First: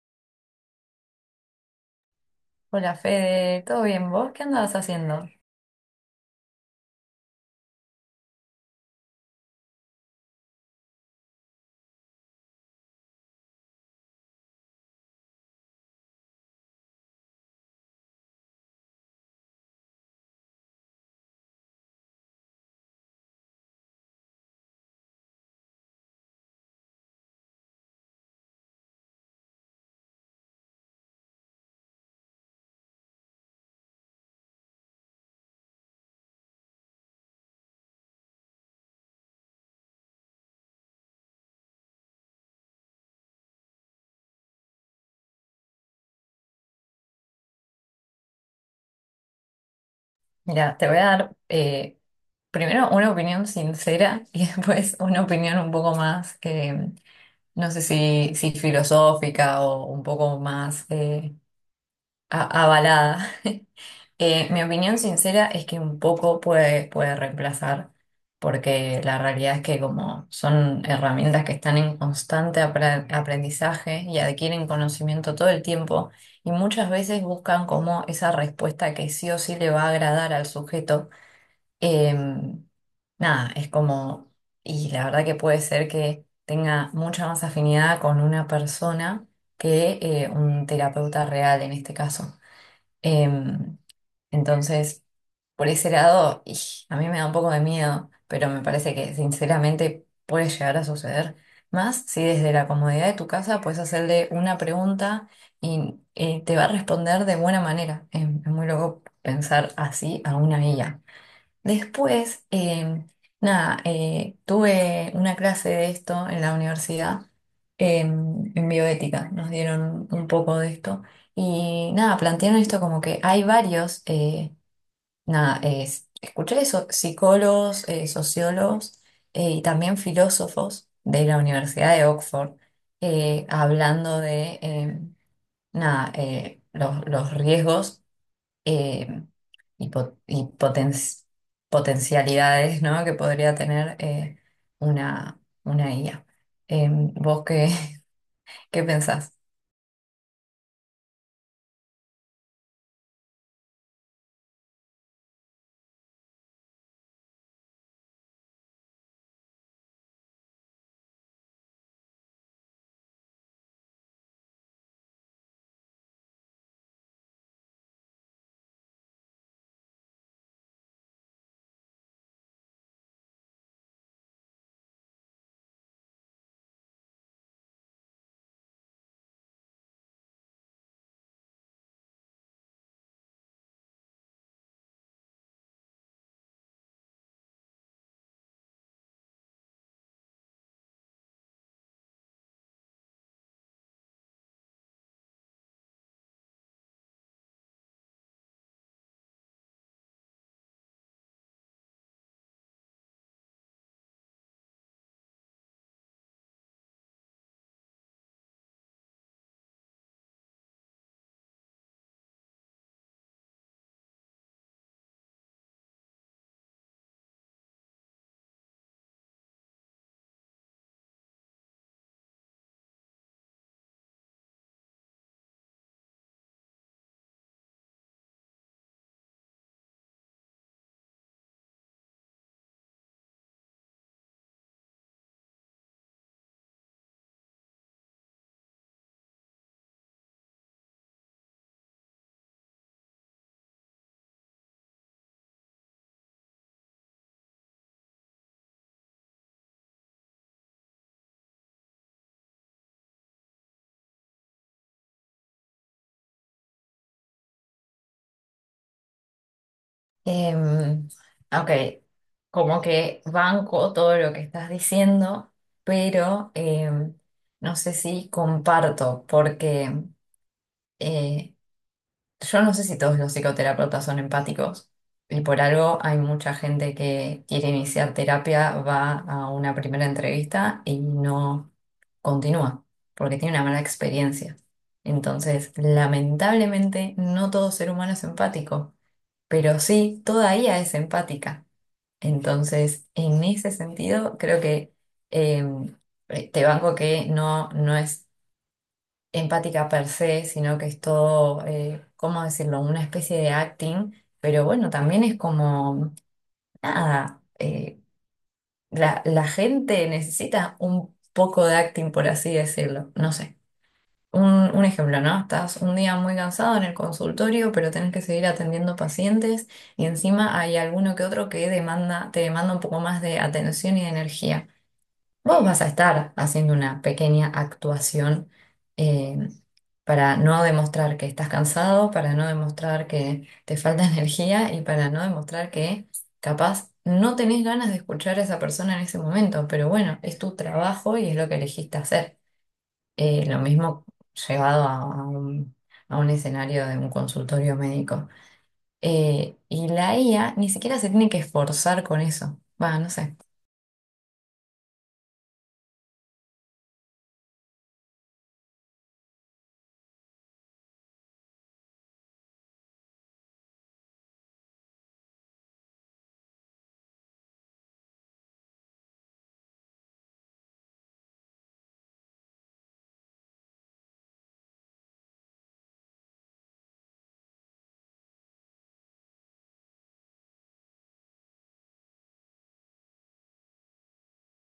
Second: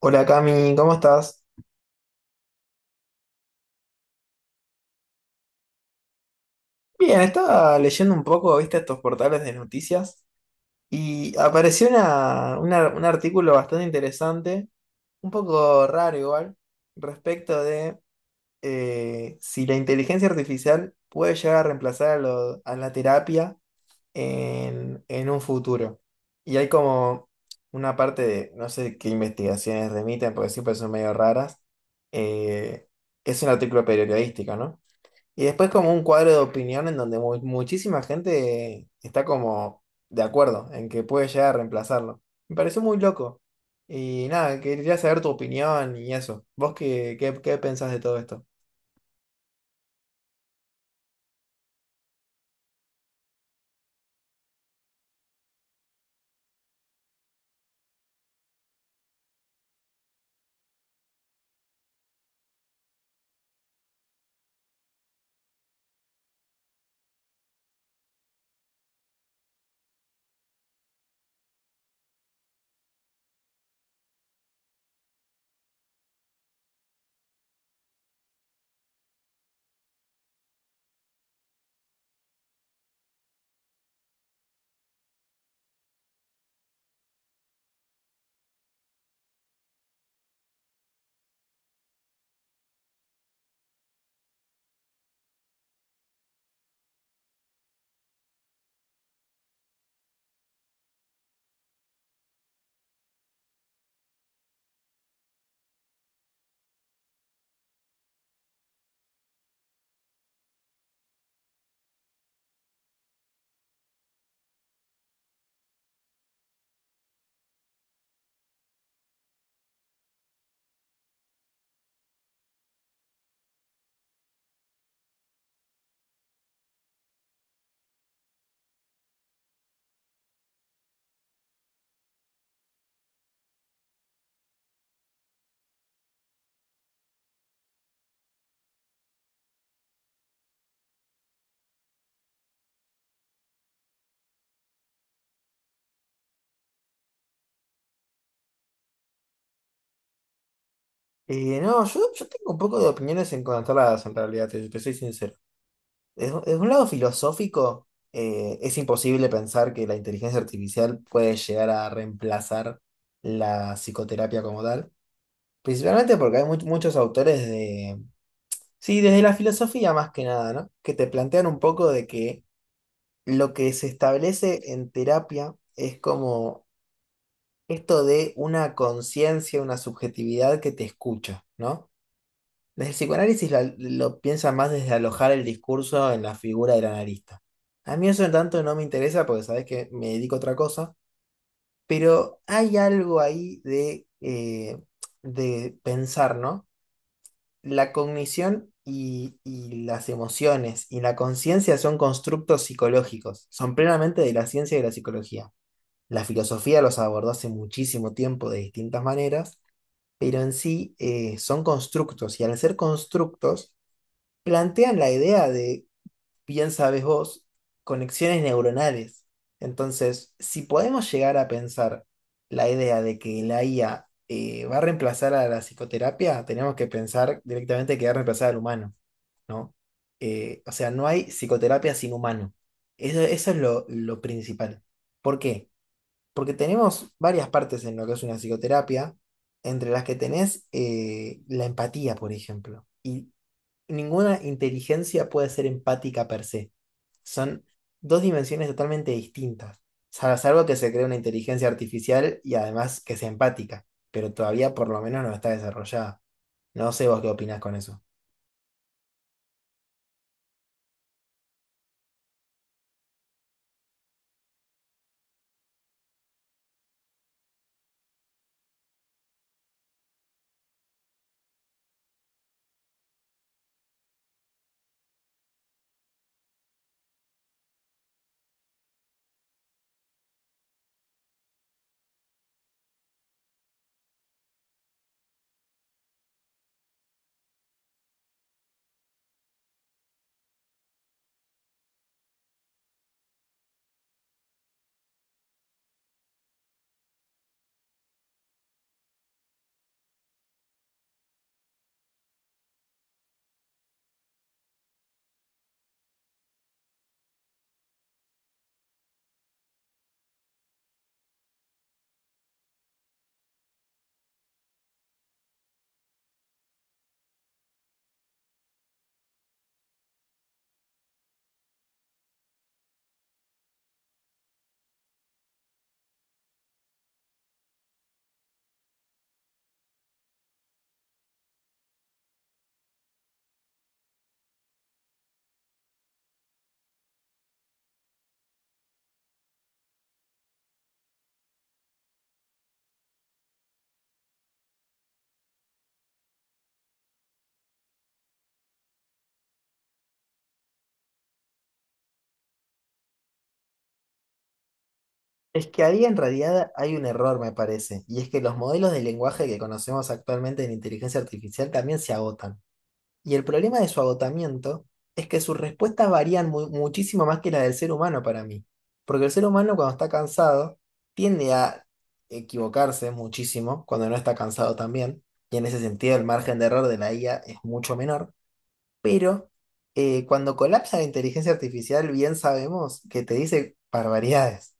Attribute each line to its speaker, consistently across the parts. Speaker 1: Hola Cami, ¿cómo estás?
Speaker 2: Hola Fede, ¿todo bien? ¿Vos qué andabas haciendo?
Speaker 1: Bien, estaba leyendo un poco, viste, estos portales de noticias y apareció un artículo bastante interesante, un poco raro igual, respecto de si la inteligencia artificial puede llegar a reemplazar a la terapia en un futuro. Y hay como una parte de, no sé qué investigaciones remiten, porque siempre son medio raras. eh, es un artículo periodístico, ¿no? Y después como un cuadro de opinión en donde muchísima gente está como de acuerdo en que puede llegar a reemplazarlo. Me pareció muy loco. Y nada, quería saber tu opinión y eso. ¿Vos qué pensás de todo esto?
Speaker 2: Mira, te voy a dar primero una opinión sincera y después una opinión un poco más, no sé si, si filosófica o un poco más avalada. Mi opinión sincera es que un poco puede, puede reemplazar, porque la realidad es que como son herramientas que están en constante aprendizaje y adquieren conocimiento todo el tiempo, y muchas veces buscan como esa respuesta que sí o sí le va a agradar al sujeto. Em, nada, es como, y la verdad que puede ser que tenga mucha más afinidad con una persona que un terapeuta real en este caso. Em, entonces... Por ese lado, y a mí me da un poco de miedo, pero me parece que sinceramente puede llegar a suceder. Más si desde la comodidad de tu casa puedes hacerle una pregunta y te va a responder de buena manera. Es muy loco pensar así a una IA. Después, nada, tuve una clase de esto en la universidad, en bioética. Nos dieron un poco de esto. Y nada, plantearon esto como que hay varios. Nada, Escuché eso, psicólogos, sociólogos, y también filósofos de la Universidad de Oxford, hablando de nada, los riesgos, eh, y potencialidades, ¿no?, que podría tener una IA. ¿vos qué, qué pensás?
Speaker 1: No, yo tengo un poco de opiniones encontradas en realidad, te soy sincero. Desde un lado filosófico, es imposible pensar que la inteligencia artificial puede llegar a reemplazar la psicoterapia como tal. Principalmente porque hay muchos autores de sí, desde la filosofía más que nada, ¿no? Que te plantean un poco de que lo que se establece en terapia es como esto de una conciencia, una subjetividad que te escucha, ¿no? Desde el psicoanálisis lo piensan más desde alojar el discurso en la figura del analista. A mí eso en tanto no me interesa porque sabes que me dedico a otra cosa, pero hay algo ahí de pensar, ¿no? La cognición y las emociones y la conciencia son constructos psicológicos, son plenamente de la ciencia y de la psicología. La filosofía los abordó hace muchísimo tiempo de distintas maneras, pero en sí son constructos y al ser constructos plantean la idea de bien sabes vos, conexiones neuronales. Entonces, si podemos llegar a pensar la idea de que la IA va a reemplazar a la psicoterapia, tenemos que pensar directamente que va a reemplazar al humano, ¿no? O sea, no hay psicoterapia sin humano. Eso es lo principal. ¿Por qué? Porque tenemos varias partes en lo que es una psicoterapia, entre las que tenés la empatía, por ejemplo. Y ninguna inteligencia puede ser empática per se. Son dos dimensiones totalmente distintas. Salvo que se cree una inteligencia artificial y además que sea empática, pero todavía por lo menos no está desarrollada. No sé vos qué opinás con eso.
Speaker 2: Em, ok, como que banco todo lo que estás diciendo, pero no sé si comparto, porque eh, yo no sé si todos los psicoterapeutas son empáticos y por algo hay mucha gente que quiere iniciar terapia, va a una primera entrevista y no continúa, porque tiene una mala experiencia. Entonces, lamentablemente, no todo ser humano es empático, pero sí, toda ella es empática. Entonces, en ese sentido, creo que em, te banco que no, no es empática per se, sino que es todo, ¿cómo decirlo?, una especie de acting, pero bueno, también es como, nada, la, la gente necesita un poco de acting, por así decirlo, no sé. Un, un ejemplo, ¿no? Estás un día muy cansado en el consultorio, pero tenés que seguir atendiendo pacientes y encima hay alguno que otro que demanda, te demanda un poco más de atención y de energía. Vos vas a estar haciendo una pequeña actuación eh, para no demostrar que estás cansado, para no demostrar que te falta energía y para no demostrar que capaz no tenés ganas de escuchar a esa persona en ese momento, pero bueno, es tu trabajo y es lo que elegiste hacer. Lo mismo llevado a un escenario de un consultorio médico. Y la IA ni siquiera se tiene que esforzar con eso. Va, no sé.
Speaker 1: Es que ahí en realidad hay un error, me parece, y es que los modelos de lenguaje que conocemos actualmente en inteligencia artificial también se agotan. Y el problema de su agotamiento es que sus respuestas varían muchísimo más que las del ser humano para mí. Porque el ser humano cuando está cansado tiende a equivocarse muchísimo cuando no está cansado también. Y en ese sentido el margen de error de la IA es mucho menor. Pero cuando colapsa la inteligencia artificial bien sabemos que te dice barbaridades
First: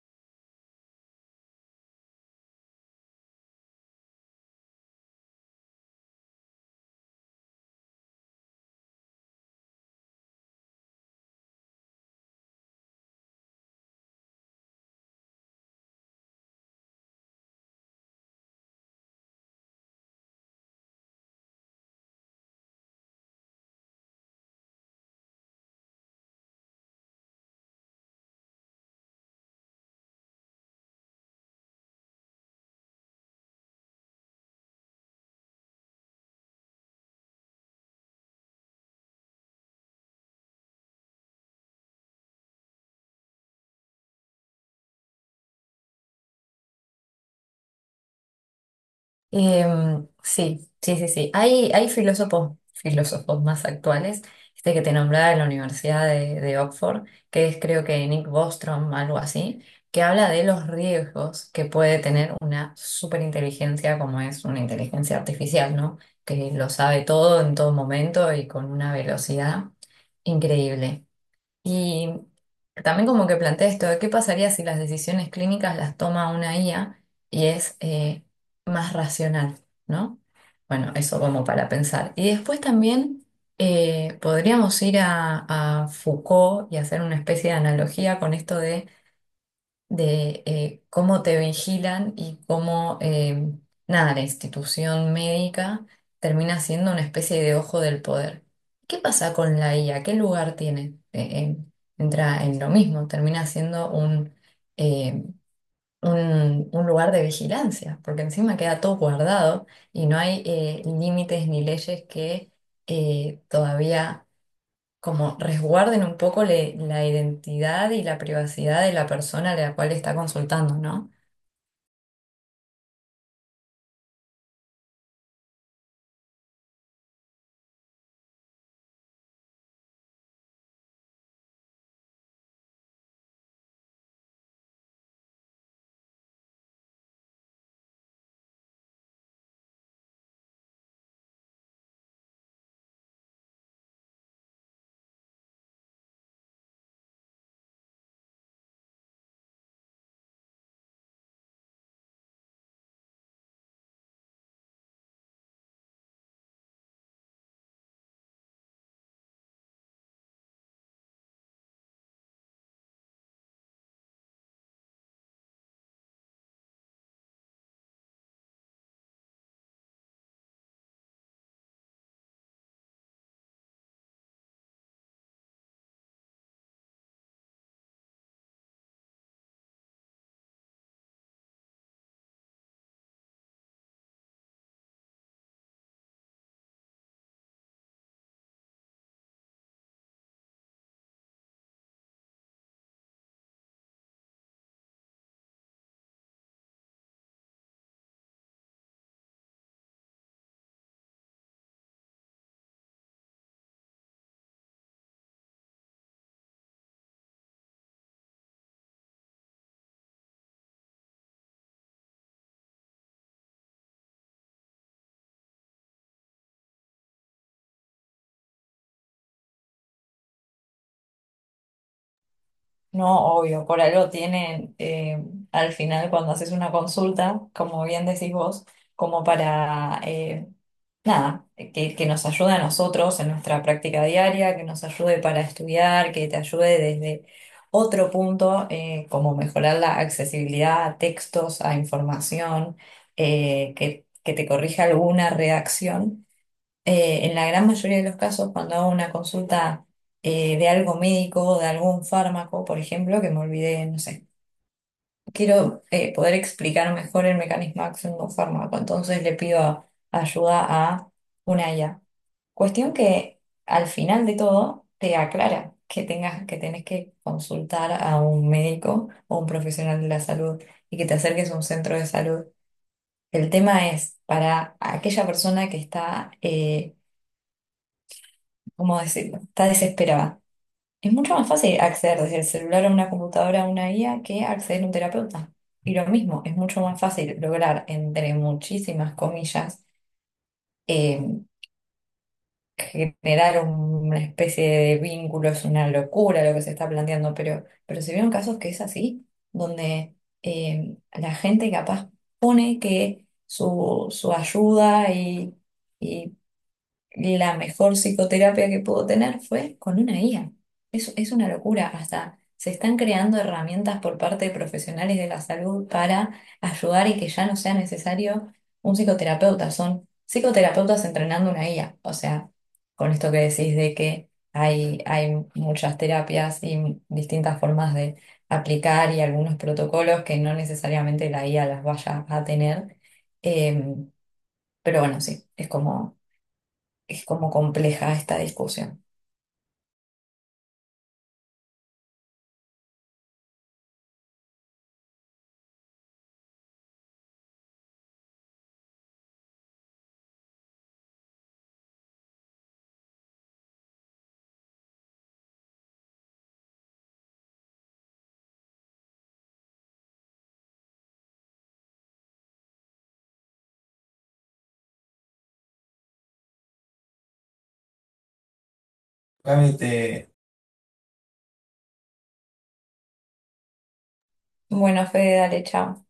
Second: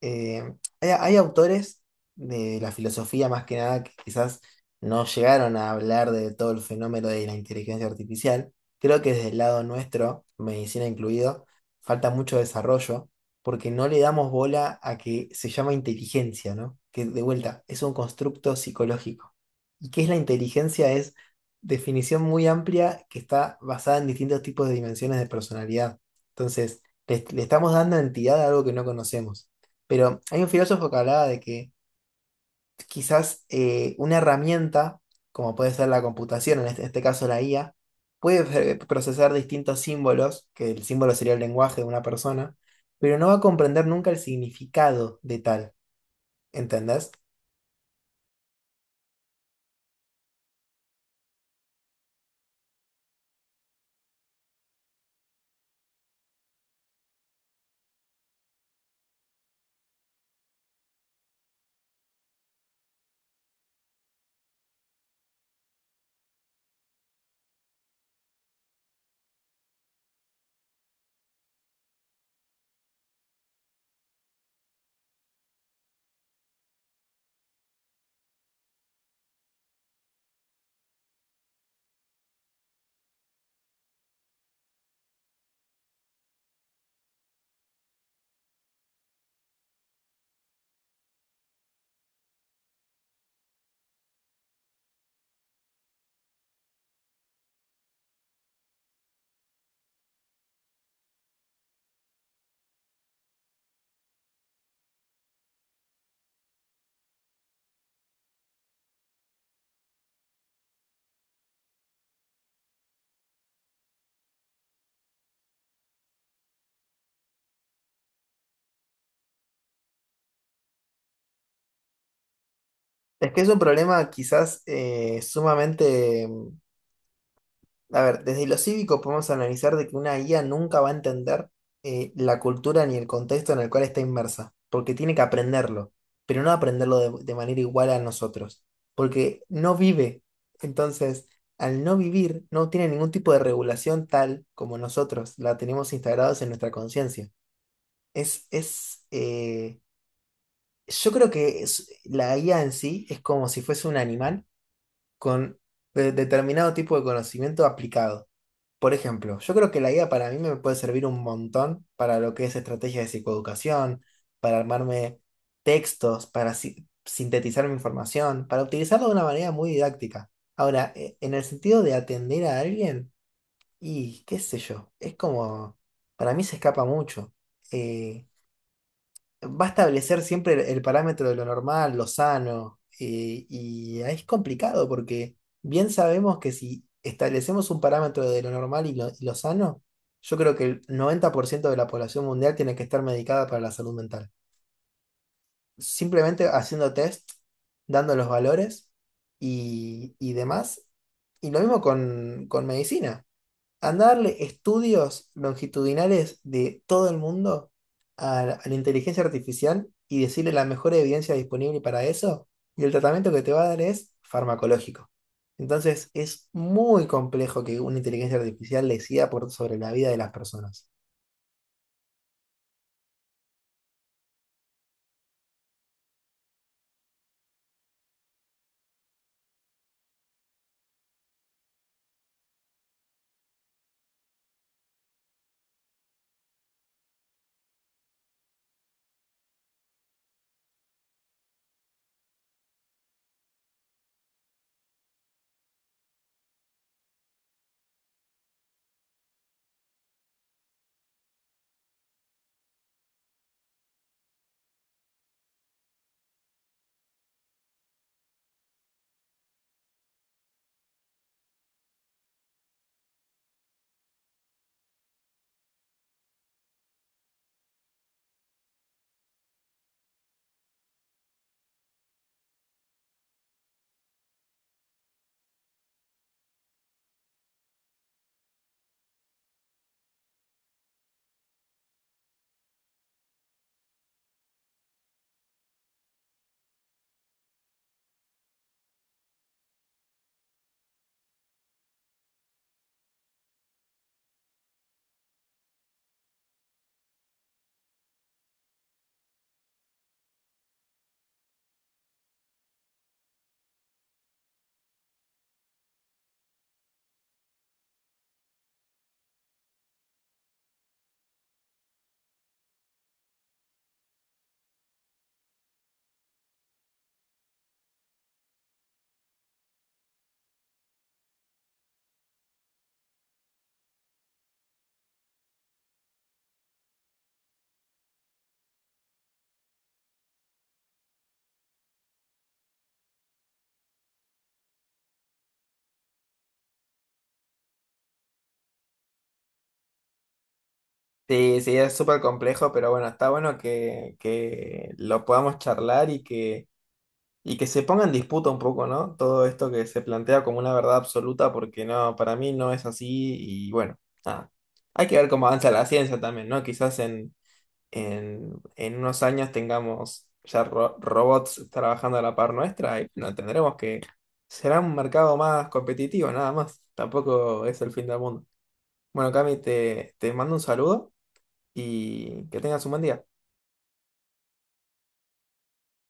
Speaker 1: eh, hay autores de la filosofía más que nada que quizás no llegaron a hablar de todo el fenómeno de la inteligencia artificial. Creo que desde el lado nuestro, medicina incluido, falta mucho desarrollo porque no le damos bola a que se llama inteligencia, ¿no? Que de vuelta es un constructo psicológico. ¿Y qué es la inteligencia? Es definición muy amplia que está basada en distintos tipos de dimensiones de personalidad. Entonces, le estamos dando entidad a algo que no conocemos. Pero hay un filósofo que hablaba de que quizás una herramienta, como puede ser la computación, en este caso la IA, puede procesar distintos símbolos, que el símbolo sería el lenguaje de una persona, pero no va a comprender nunca el significado de tal, ¿entendés?
Speaker 2: Em, sí, sí, sí, sí. Hay filósofos, filósofos más actuales, este que te nombraba de la Universidad de Oxford, que es creo que Nick Bostrom, algo así, que habla de los riesgos que puede tener una superinteligencia como es una inteligencia artificial, ¿no? Que lo sabe todo en todo momento y con una velocidad increíble. Y también como que planteé esto, de ¿qué pasaría si las decisiones clínicas las toma una IA y es más racional, ¿no? Bueno, eso como para pensar. Y después también podríamos ir a Foucault y hacer una especie de analogía con esto de cómo te vigilan y cómo, nada, la institución médica termina siendo una especie de ojo del poder. ¿Qué pasa con la IA? ¿Qué lugar tiene? Entra en lo mismo, termina siendo eh, un lugar de vigilancia, porque encima queda todo guardado y no hay límites ni leyes que todavía como resguarden un poco la identidad y la privacidad de la persona a la cual está consultando, ¿no?
Speaker 1: Es que es un problema quizás sumamente... A ver, desde lo cívico podemos analizar de que una IA nunca va a entender la cultura ni el contexto en el cual está inmersa, porque tiene que aprenderlo, pero no aprenderlo de manera igual a nosotros, porque no vive. Entonces, al no vivir, no tiene ningún tipo de regulación tal como nosotros la tenemos instalados en nuestra conciencia. Es, es, eh, yo creo que la IA en sí es como si fuese un animal con determinado tipo de conocimiento aplicado. Por ejemplo, yo creo que la guía para mí me puede servir un montón para lo que es estrategia de psicoeducación, para armarme textos, para sintetizar mi información, para utilizarlo de una manera muy didáctica. Ahora, en el sentido de atender a alguien, y qué sé yo, es como, para mí se escapa mucho. eh, Va a establecer siempre el parámetro de lo normal, lo sano, y ahí es complicado porque bien sabemos que si establecemos un parámetro de lo normal y lo sano, yo creo que el 90% de la población mundial tiene que estar medicada para la salud mental. Simplemente haciendo test, dando los valores y demás. Y lo mismo con medicina. Andá a darle estudios longitudinales de todo el mundo a a la inteligencia artificial y decirle la mejor evidencia disponible para eso, y el tratamiento que te va a dar es farmacológico. Entonces, es muy complejo que una inteligencia artificial decida por, sobre la vida de las personas.
Speaker 2: No, obvio, por algo tienen, al final cuando haces una consulta, como bien decís vos, como para, nada, que nos ayude a nosotros en nuestra práctica diaria, que nos ayude para estudiar, que te ayude desde otro punto, como mejorar la accesibilidad a textos, a información, que te corrija alguna redacción. En la gran mayoría de los casos, cuando hago una consulta de algo médico o de algún fármaco, por ejemplo, que me olvidé, no sé, quiero poder explicar mejor el mecanismo de acción de un fármaco, entonces le pido ayuda a una IA. Cuestión que al final de todo te aclara que tengas, que tenés que consultar a un médico o un profesional de la salud y que te acerques a un centro de salud. El tema es para aquella persona que está, ¿cómo decirlo?, está desesperada. Es mucho más fácil acceder desde el celular a una computadora a una guía que acceder a un terapeuta. Y lo mismo, es mucho más fácil lograr, entre muchísimas comillas, eh, generar una especie de vínculo, es una locura lo que se está planteando, pero se vieron casos que es así, donde la gente capaz pone que su ayuda y la mejor psicoterapia que pudo tener fue con una IA. Es una locura. Hasta se están creando herramientas por parte de profesionales de la salud para ayudar y que ya no sea necesario un psicoterapeuta. Son psicoterapeutas entrenando una IA. O sea, con esto que decís de que hay muchas terapias y distintas formas de aplicar y algunos protocolos que no necesariamente la IA las vaya a tener. Em, pero bueno, sí, es como compleja esta discusión.
Speaker 1: Sí, sí, es súper complejo, pero bueno, está bueno que lo podamos charlar y que... Y que se ponga en disputa un poco, ¿no? Todo esto que se plantea como una verdad absoluta, porque no, para mí no es así. Y bueno, nada. Hay que ver cómo avanza la ciencia también, ¿no? Quizás en unos años tengamos ya robots trabajando a la par nuestra y no tendremos que. Será un mercado más competitivo, nada más. Tampoco es el fin del mundo. Bueno, Cami,
Speaker 2: Cami, te...
Speaker 1: te mando un saludo y que tengas un buen día.
Speaker 2: Bueno, Fede, dale, chao.